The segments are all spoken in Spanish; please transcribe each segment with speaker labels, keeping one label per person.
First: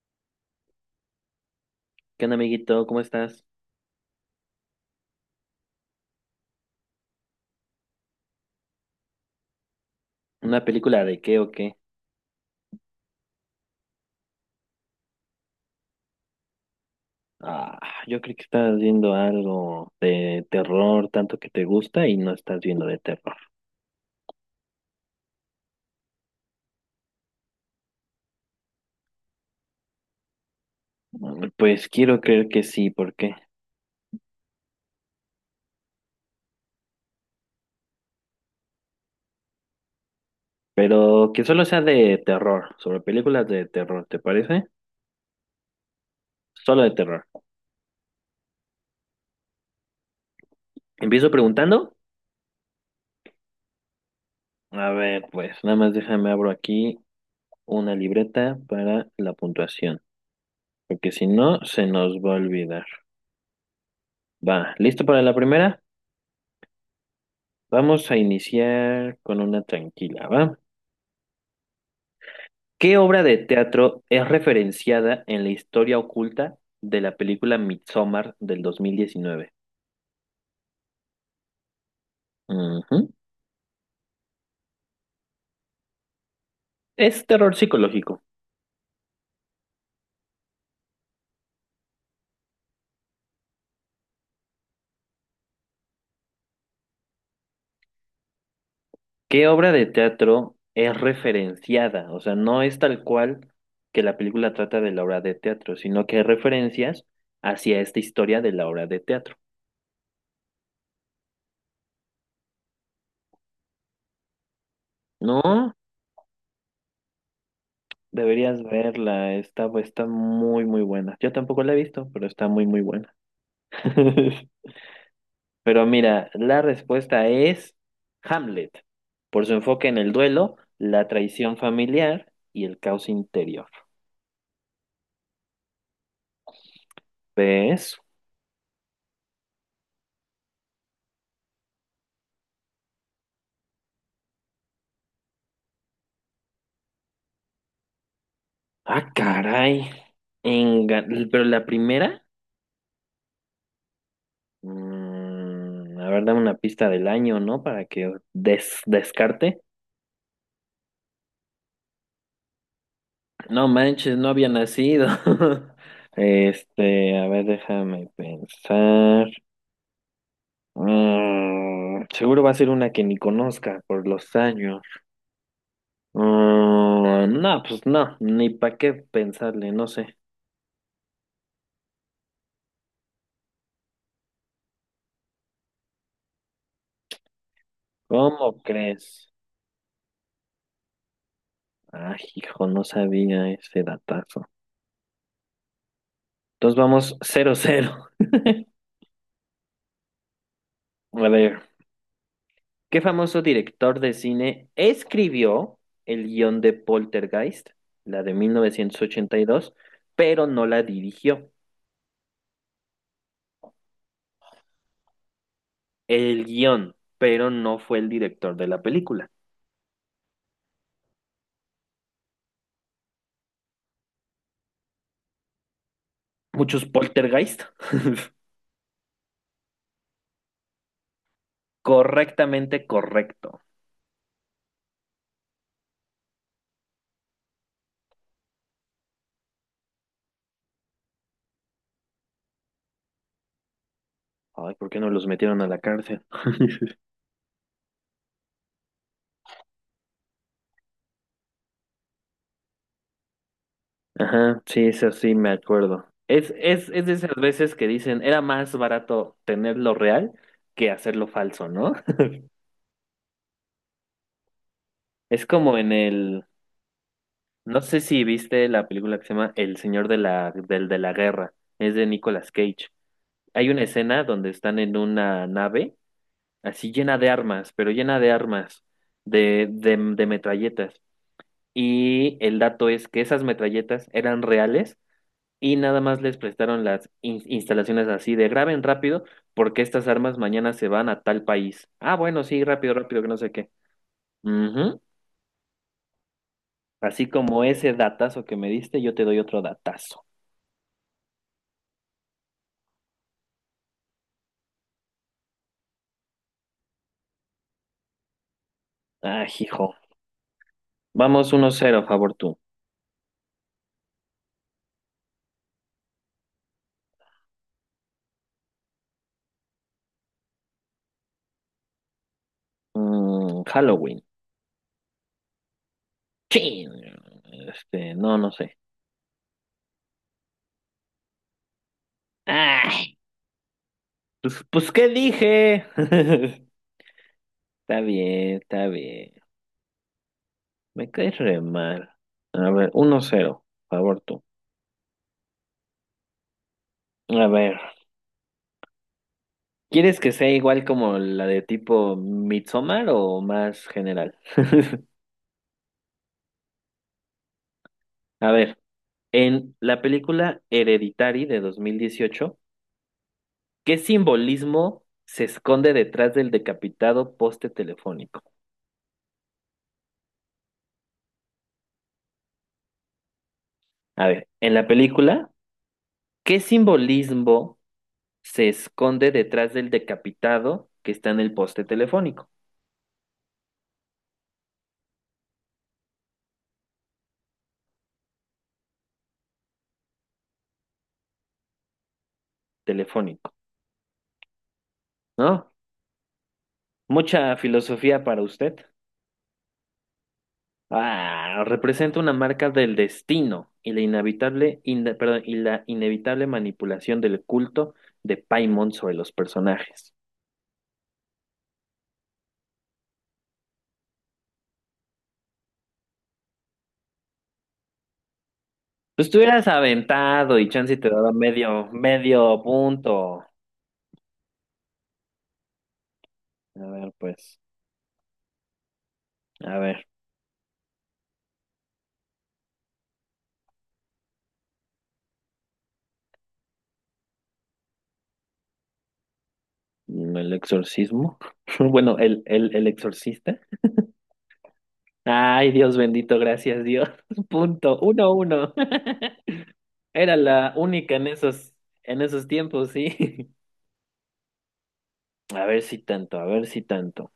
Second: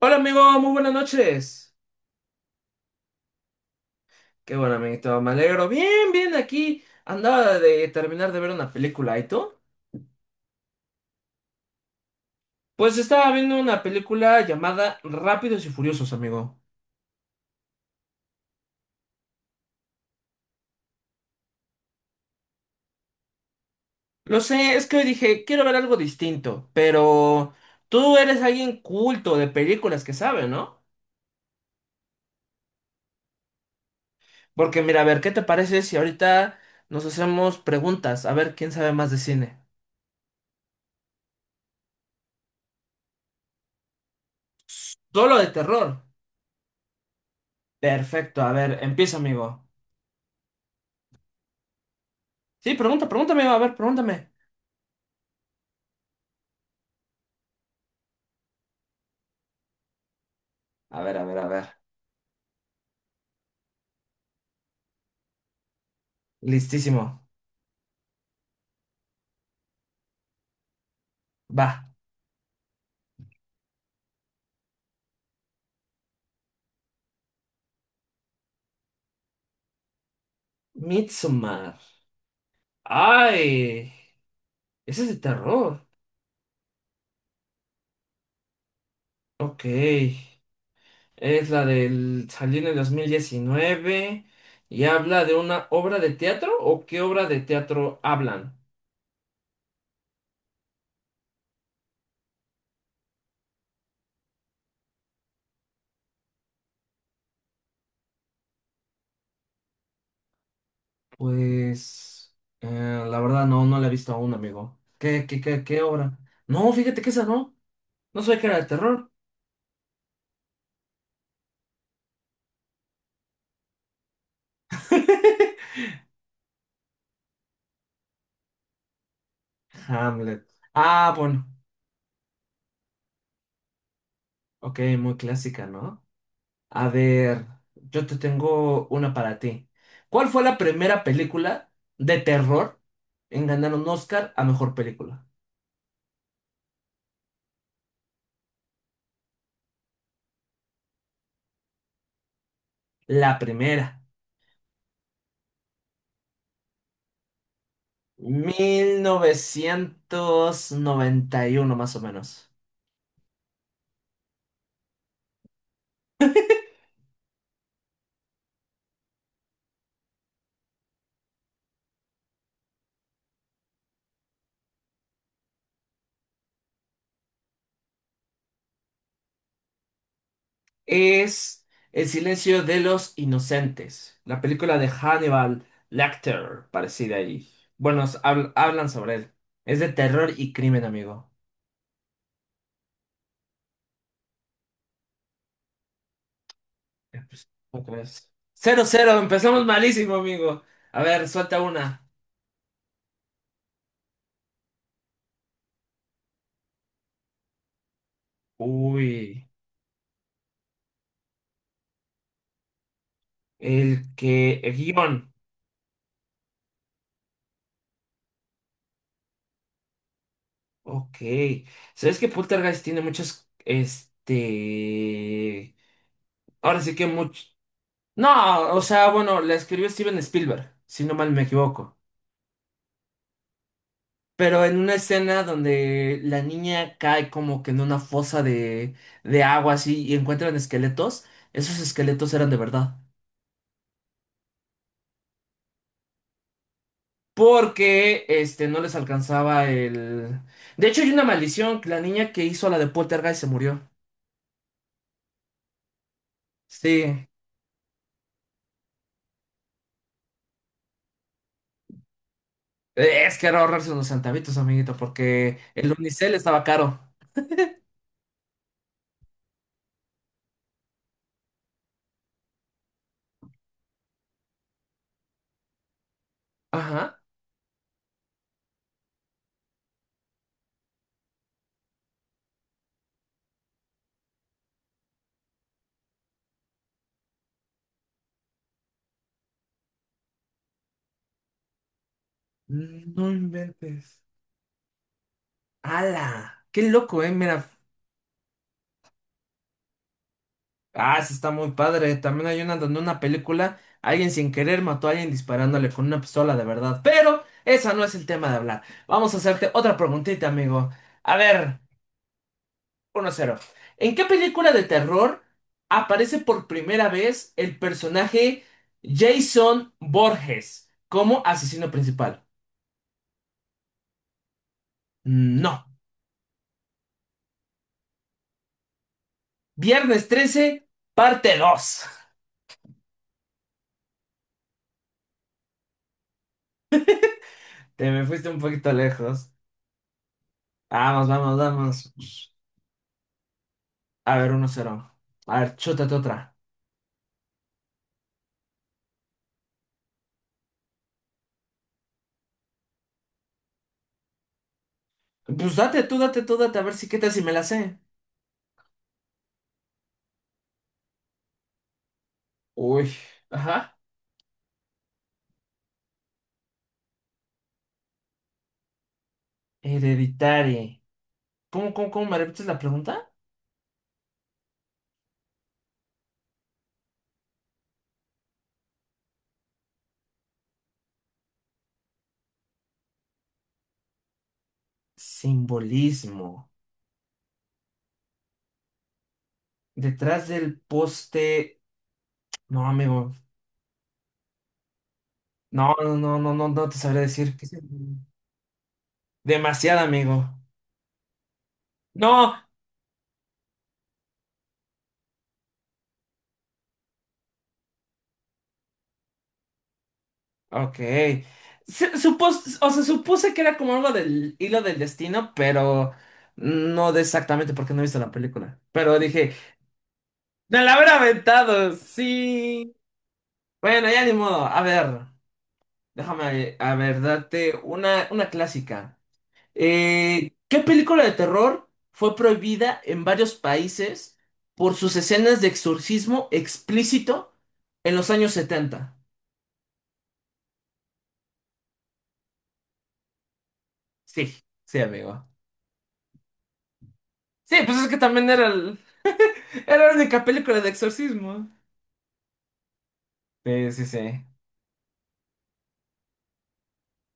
Speaker 1: Hola amigo, muy buenas noches.
Speaker 2: ¿Qué onda, amiguito? ¿Cómo estás?
Speaker 1: Qué bueno, amiguito, me alegro. Bien, bien, aquí andaba de terminar de ver una película, ¿y tú?
Speaker 2: ¿Una película de qué o qué?
Speaker 1: Pues estaba viendo una película llamada Rápidos y Furiosos, amigo.
Speaker 2: Ah, yo creo que estás viendo algo de terror, tanto que te gusta y no estás viendo de terror.
Speaker 1: Lo sé, es que hoy dije, quiero ver algo distinto, pero tú eres alguien culto de películas que sabe, ¿no?
Speaker 2: Pues quiero creer que sí, ¿por qué?
Speaker 1: Porque mira, a ver, ¿qué te parece si ahorita nos hacemos preguntas? A ver, ¿quién sabe más de cine?
Speaker 2: Pero que solo sea de terror, sobre películas de terror, ¿te parece?
Speaker 1: Solo de terror.
Speaker 2: Solo de terror.
Speaker 1: Perfecto, a ver, empieza, amigo.
Speaker 2: ¿Empiezo preguntando?
Speaker 1: Sí, pregunta, pregunta, amigo, a ver, pregúntame.
Speaker 2: A ver, pues nada más déjame abro aquí una libreta para la puntuación,
Speaker 1: A
Speaker 2: porque
Speaker 1: ver, a
Speaker 2: si
Speaker 1: ver, a
Speaker 2: no,
Speaker 1: ver.
Speaker 2: se nos va a olvidar. Va, ¿listo para la primera?
Speaker 1: Listísimo.
Speaker 2: Vamos a iniciar con una tranquila, ¿va?
Speaker 1: Va.
Speaker 2: ¿Qué obra de teatro es referenciada en la historia oculta de la película Midsommar del 2019?
Speaker 1: Midsommar.
Speaker 2: Ujú.
Speaker 1: ¡Ay! Ese es de terror.
Speaker 2: Es terror psicológico.
Speaker 1: Ok. Es la del salió en el 2019 y habla de una obra de teatro o qué obra de teatro hablan.
Speaker 2: ¿Qué obra de teatro es referenciada? O sea, no es tal cual que la película trata de la obra de teatro, sino que hay referencias hacia esta historia de la obra de teatro.
Speaker 1: Pues... la verdad no la he visto aún, amigo. ¿Qué, qué, qué,
Speaker 2: No,
Speaker 1: qué obra? No, fíjate que esa no. No sabía que era
Speaker 2: deberías
Speaker 1: de terror.
Speaker 2: verla, está muy, muy buena. Yo tampoco la he visto, pero está muy, muy buena. Pero mira, la respuesta es Hamlet, por su enfoque en el
Speaker 1: Hamlet.
Speaker 2: duelo, la
Speaker 1: Ah, bueno.
Speaker 2: traición familiar y el caos interior.
Speaker 1: Ok, muy clásica, ¿no? A ver,
Speaker 2: ¿Ves?
Speaker 1: yo te tengo una para ti. ¿Cuál fue la primera película de terror en ganar un Oscar a mejor película?
Speaker 2: Ah, caray. Enga- Pero la primera,
Speaker 1: La primera.
Speaker 2: a ver, dame una pista del año, ¿no? Para que des-
Speaker 1: Mil
Speaker 2: descarte.
Speaker 1: novecientos noventa y uno más o menos.
Speaker 2: No manches, no había nacido. Este, a ver, déjame pensar. Seguro va a ser una que ni conozca por los años. No, pues no, ni para qué pensarle, no sé.
Speaker 1: Es El silencio de los inocentes. La película de Hannibal Lecter, parecida ahí. Bueno,
Speaker 2: ¿Cómo
Speaker 1: hablan sobre él.
Speaker 2: crees?
Speaker 1: Es de terror y crimen, amigo.
Speaker 2: Ay, hijo, no sabía ese datazo. Entonces vamos cero
Speaker 1: ¿Cómo
Speaker 2: cero.
Speaker 1: crees? 0-0, empezamos malísimo, amigo. A ver,
Speaker 2: A
Speaker 1: suelta
Speaker 2: ver,
Speaker 1: una.
Speaker 2: ¿qué famoso director de cine escribió el guión de Poltergeist, la de mil novecientos ochenta y
Speaker 1: Uy,
Speaker 2: dos pero no la dirigió?
Speaker 1: el que... El guión.
Speaker 2: El guión, pero no fue el director de la película.
Speaker 1: Ok. ¿Sabes que Poltergeist tiene muchos... Ahora
Speaker 2: Muchos
Speaker 1: sí que mucho...
Speaker 2: Poltergeist.
Speaker 1: No, o sea, bueno, la escribió Steven Spielberg, si no mal me equivoco.
Speaker 2: Correctamente correcto.
Speaker 1: Pero en una escena donde la niña cae como que en una fosa de agua así y encuentran esqueletos, esos esqueletos eran de verdad.
Speaker 2: Ay, ¿por qué no los metieron a la cárcel?
Speaker 1: Porque no les alcanzaba el... De hecho, hay una maldición, que la niña que hizo la de Poltergeist se murió.
Speaker 2: Ajá, sí, eso sí me acuerdo. Es de
Speaker 1: Sí,
Speaker 2: esas veces que dicen, era más barato tenerlo real que hacerlo falso, ¿no?
Speaker 1: es que era ahorrarse unos centavitos, amiguito,
Speaker 2: Es
Speaker 1: porque
Speaker 2: como
Speaker 1: el
Speaker 2: en
Speaker 1: unicel
Speaker 2: el,
Speaker 1: estaba caro.
Speaker 2: no sé si viste la película que se llama El Señor de la Guerra, es de Nicolas Cage. Hay una escena donde están en una nave así llena
Speaker 1: Ajá.
Speaker 2: de armas, pero llena de armas, de metralletas. Y el dato es que esas metralletas eran reales y nada más les prestaron las instalaciones así de graben rápido porque estas armas mañana se van a tal país. Ah, bueno, sí, rápido, rápido,
Speaker 1: No
Speaker 2: que no sé qué.
Speaker 1: inventes.
Speaker 2: Ujú.
Speaker 1: ¡Hala! ¡Qué loco,
Speaker 2: Así
Speaker 1: eh!
Speaker 2: como
Speaker 1: Mira.
Speaker 2: ese datazo que me diste, yo te doy otro datazo.
Speaker 1: Ah, sí está muy padre. También hay una donde una película, alguien sin querer mató a alguien disparándole con una pistola de verdad. Pero esa no es el tema de hablar. Vamos a
Speaker 2: Ah,
Speaker 1: hacerte
Speaker 2: hijo.
Speaker 1: otra preguntita, amigo. A
Speaker 2: Vamos uno
Speaker 1: ver.
Speaker 2: cero favor tú.
Speaker 1: Uno cero. ¿En qué película de terror aparece por primera vez el personaje Jason Borges como asesino principal?
Speaker 2: Halloween.
Speaker 1: No.
Speaker 2: Chin. Este, no, no sé.
Speaker 1: Viernes 13, parte dos.
Speaker 2: Ay, pues, ¿qué dije? Está
Speaker 1: Te me fuiste
Speaker 2: bien,
Speaker 1: un
Speaker 2: está
Speaker 1: poquito
Speaker 2: bien.
Speaker 1: lejos.
Speaker 2: Me
Speaker 1: Vamos,
Speaker 2: caes re
Speaker 1: vamos,
Speaker 2: mal.
Speaker 1: vamos.
Speaker 2: A ver, uno cero favor
Speaker 1: A
Speaker 2: tú.
Speaker 1: ver, uno cero. A ver, chútate otra.
Speaker 2: A ver. ¿Quieres que sea igual como la de tipo Midsommar o más general?
Speaker 1: Pues date tú, date tú, date, a ver si qué tal si me la sé.
Speaker 2: A ver, en la película Hereditary de 2018,
Speaker 1: Uy, ajá.
Speaker 2: ¿qué simbolismo se esconde detrás del decapitado poste telefónico?
Speaker 1: Hereditaria. ¿Cómo me repites la pregunta?
Speaker 2: A ver, en la película, ¿qué simbolismo se esconde detrás del decapitado que está en el poste telefónico?
Speaker 1: Simbolismo. Detrás del poste. No, amigo.
Speaker 2: Telefónico, ¿no?
Speaker 1: No, te sabré decir.
Speaker 2: Mucha
Speaker 1: ¿Qué es
Speaker 2: filosofía para usted.
Speaker 1: demasiado, amigo.
Speaker 2: Ah, representa una
Speaker 1: No.
Speaker 2: marca del destino y la inevitable, perdón, y la inevitable manipulación del culto de Paimon sobre los personajes.
Speaker 1: Ok. Supuse que era como algo del hilo del destino, pero no de exactamente porque no he visto la película. Pero
Speaker 2: Pues tú
Speaker 1: dije,
Speaker 2: hubieras aventado y
Speaker 1: me la
Speaker 2: chance te
Speaker 1: habrá
Speaker 2: daba medio,
Speaker 1: aventado.
Speaker 2: medio
Speaker 1: Sí.
Speaker 2: punto.
Speaker 1: Bueno, ya ni modo. A ver, déjame,
Speaker 2: A
Speaker 1: a
Speaker 2: ver,
Speaker 1: ver,
Speaker 2: pues,
Speaker 1: darte una clásica.
Speaker 2: a ver,
Speaker 1: ¿Qué película de terror fue prohibida en varios países por sus escenas de exorcismo explícito en los años 70?
Speaker 2: el exorcismo. Bueno, el exorcista.
Speaker 1: Sí, sí, amigo.
Speaker 2: Ay, Dios bendito, gracias Dios.
Speaker 1: Sí, pues
Speaker 2: Punto,
Speaker 1: es que
Speaker 2: uno,
Speaker 1: también
Speaker 2: uno.
Speaker 1: era la
Speaker 2: Era
Speaker 1: única
Speaker 2: la
Speaker 1: película de
Speaker 2: única en
Speaker 1: exorcismo.
Speaker 2: esos, en esos tiempos, sí.
Speaker 1: Sí, sí, sí.
Speaker 2: A ver si tanto, a ver si tanto.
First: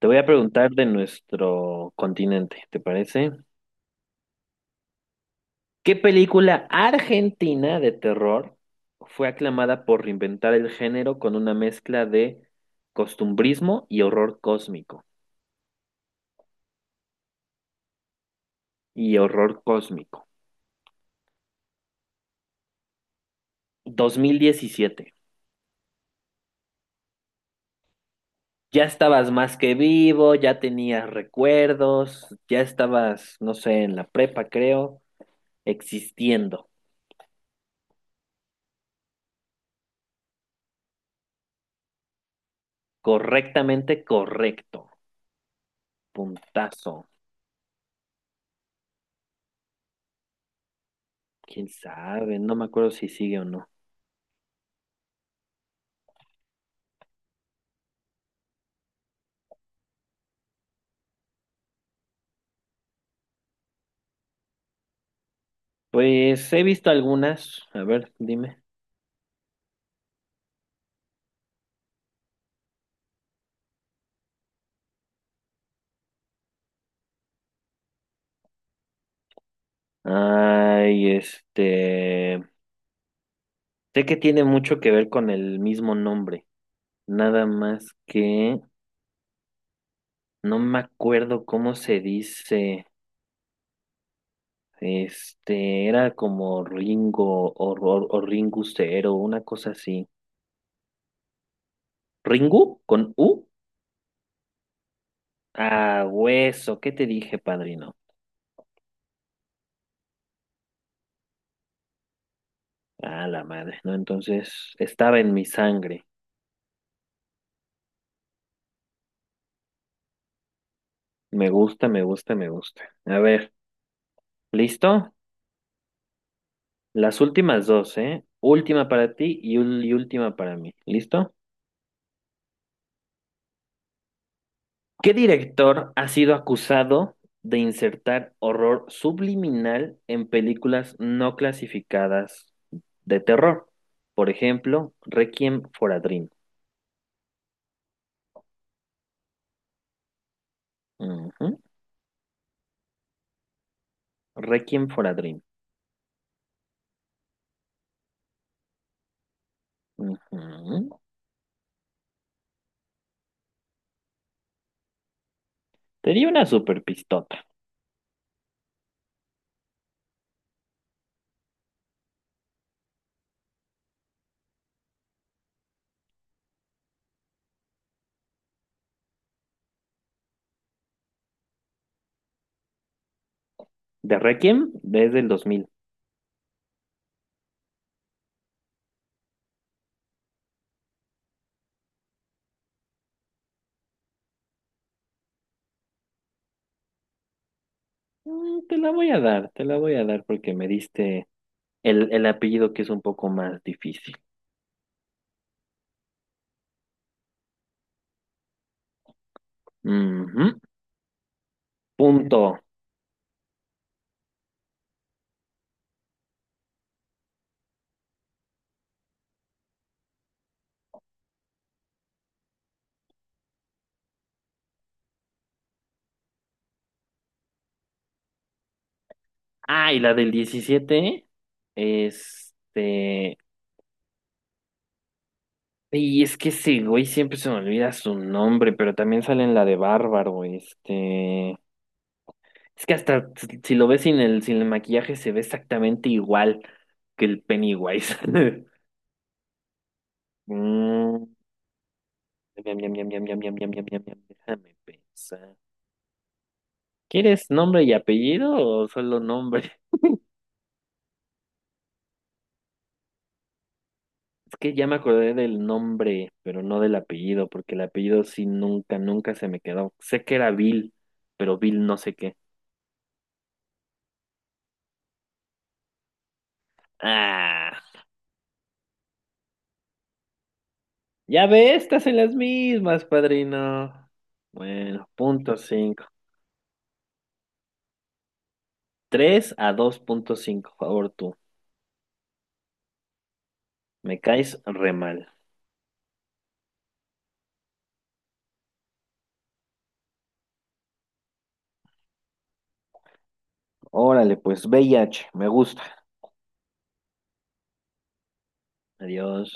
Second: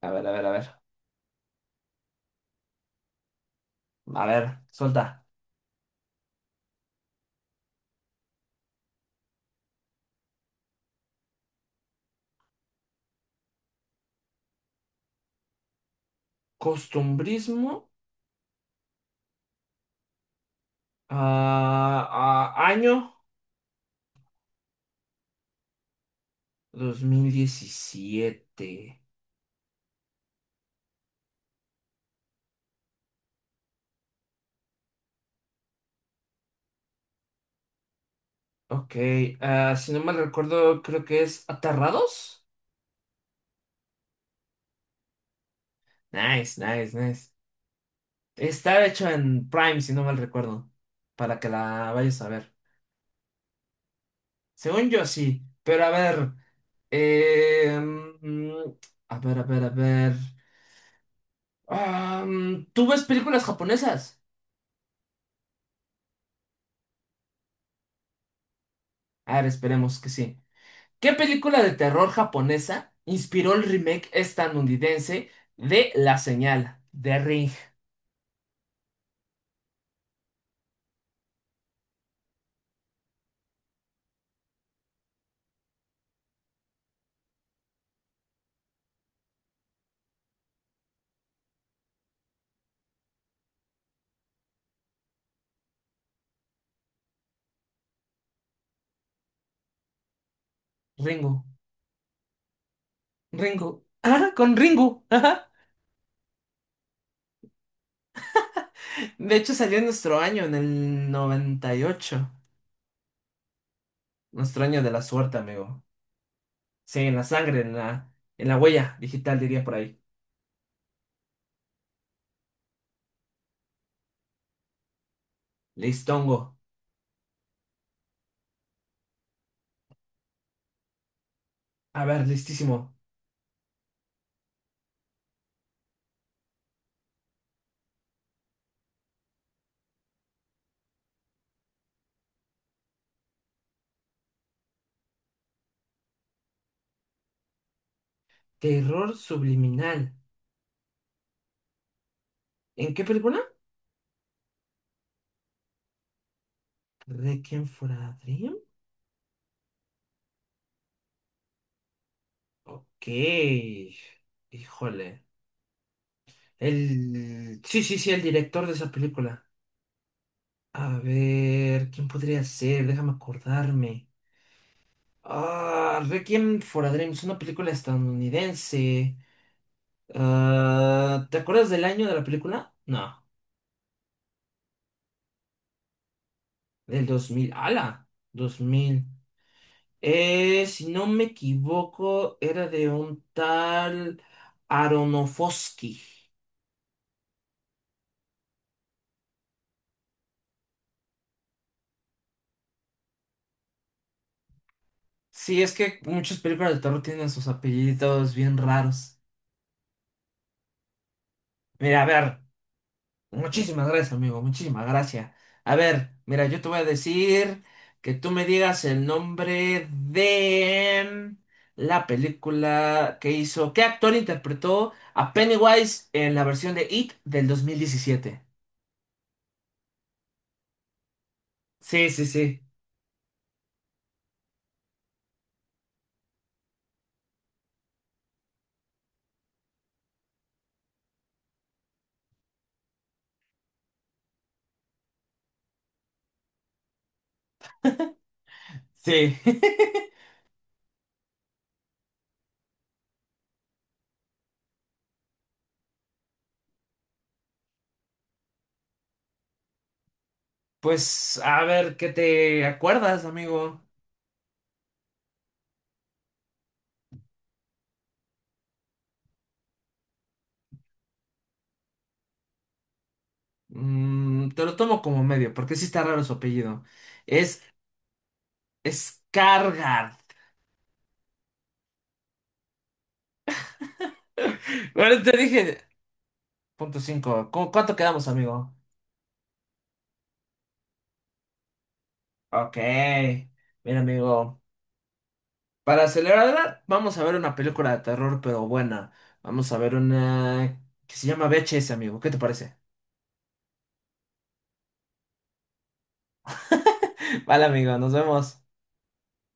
Speaker 2: Te
Speaker 1: A
Speaker 2: voy
Speaker 1: ver,
Speaker 2: a
Speaker 1: a ver, a ver.
Speaker 2: preguntar de nuestro continente, ¿te parece?
Speaker 1: A ver, suelta.
Speaker 2: ¿Qué película argentina de terror fue aclamada por reinventar el género con una mezcla de costumbrismo y horror cósmico?
Speaker 1: Costumbrismo.
Speaker 2: Y horror cósmico.
Speaker 1: Ah, año
Speaker 2: 2017.
Speaker 1: dos mil
Speaker 2: Ya
Speaker 1: diecisiete.
Speaker 2: estabas más que vivo, ya tenías recuerdos, ya estabas, no sé, en la prepa, creo, existiendo.
Speaker 1: Ok, si no mal recuerdo, creo que es Aterrados.
Speaker 2: Correctamente correcto.
Speaker 1: Nice, nice,
Speaker 2: Puntazo.
Speaker 1: nice. Está hecho en Prime, si no mal recuerdo, para que
Speaker 2: ¿Quién
Speaker 1: la vayas a
Speaker 2: sabe?
Speaker 1: ver.
Speaker 2: No me acuerdo si sigue o no.
Speaker 1: Según yo, sí, pero a ver, eh, mm, a ver, a ver, a ver. ¿Tú ves películas japonesas?
Speaker 2: Pues he visto algunas, a ver, dime.
Speaker 1: A ver, esperemos que sí. ¿Qué película de terror japonesa inspiró el remake estadounidense de La Señal, de Ring,
Speaker 2: Ay, este, sé que tiene mucho que ver con el mismo nombre, nada más que no me acuerdo cómo se dice. Este, era como Ringo o Ringu Cero, una cosa así.
Speaker 1: Ringo,
Speaker 2: ¿Ringu? ¿Con U?
Speaker 1: Ringo? Ah, con Ringo. Ajá.
Speaker 2: Ah, hueso, ¿qué te dije, padrino?
Speaker 1: De hecho, salió en nuestro año, en el 98.
Speaker 2: Ah, la madre, ¿no?
Speaker 1: Nuestro
Speaker 2: Entonces,
Speaker 1: año de la
Speaker 2: estaba en
Speaker 1: suerte,
Speaker 2: mi
Speaker 1: amigo.
Speaker 2: sangre.
Speaker 1: Sí, en la sangre, en la huella digital, diría por ahí.
Speaker 2: Me gusta, me gusta, me gusta. A ver, ¿listo?
Speaker 1: Listongo.
Speaker 2: Las últimas dos, ¿eh? Última para ti y última para mí. ¿Listo?
Speaker 1: A ver, listísimo.
Speaker 2: ¿Qué director ha sido acusado de insertar horror subliminal en películas no clasificadas de terror? Por ejemplo, Requiem for a Dream.
Speaker 1: Terror subliminal.
Speaker 2: Ujú.
Speaker 1: ¿En qué película?
Speaker 2: Requiem for a Dream.
Speaker 1: ¿Requiem for a Dream?
Speaker 2: Ujú.
Speaker 1: Ok. Híjole.
Speaker 2: Te di una super pistota.
Speaker 1: El... el director de esa película. A ver, ¿quién podría ser? Déjame acordarme. Ah, Requiem for a Dream es una película estadounidense. Ah, ¿te acuerdas del año de la película? No,
Speaker 2: De Requiem desde el 2000.
Speaker 1: del 2000. ¡Hala! Dos mil. Si no me equivoco, era de un tal Aronofsky.
Speaker 2: Te la voy a dar, te la voy a dar porque me diste el apellido que es un poco más difícil.
Speaker 1: Sí, es que muchas películas de terror tienen sus apellidos bien raros.
Speaker 2: Ujú.
Speaker 1: Mira, a ver,
Speaker 2: Punto.
Speaker 1: muchísimas gracias, amigo, muchísimas gracias. A ver, mira, yo te voy a decir que tú me digas el nombre de la película que hizo, qué actor interpretó a Pennywise en la versión de It del 2017.
Speaker 2: Ah, y la del 17
Speaker 1: Sí, sí, sí,
Speaker 2: este... Y es que ese güey siempre se me olvida su nombre, pero también sale en la de Bárbaro. Es que hasta si lo ves sin el maquillaje se ve exactamente igual que el Pennywise.
Speaker 1: sí.
Speaker 2: Mm, miam, miam, miam, miam, miam, miam, miam, miam, miam, miam. Déjame pensar. ¿Quieres nombre y apellido o solo nombre?
Speaker 1: Pues a ver, ¿qué te acuerdas, amigo?
Speaker 2: Es que ya me acordé del nombre, pero no del apellido, porque el apellido sí nunca, nunca se me quedó. Sé que era Bill, pero Bill no sé qué.
Speaker 1: Te lo tomo como medio, porque sí está raro su apellido. Es
Speaker 2: Ah,
Speaker 1: Skargard.
Speaker 2: ya ve, estas en las mismas, padrino. Bueno,
Speaker 1: Bueno, te
Speaker 2: punto
Speaker 1: dije,
Speaker 2: cinco.
Speaker 1: punto cinco. ¿Cuánto quedamos, amigo?
Speaker 2: Tres a dos punto cinco, favor tú.
Speaker 1: Ok. Mira,
Speaker 2: Me caes
Speaker 1: amigo.
Speaker 2: re mal.
Speaker 1: Para celebrar, vamos a ver una película de terror, pero buena. Vamos a ver una que se llama VHS, amigo. ¿Qué te parece?
Speaker 2: Órale, pues, VIH. Me gusta.
Speaker 1: Vale, amigo, nos vemos.
Speaker 2: Adiós.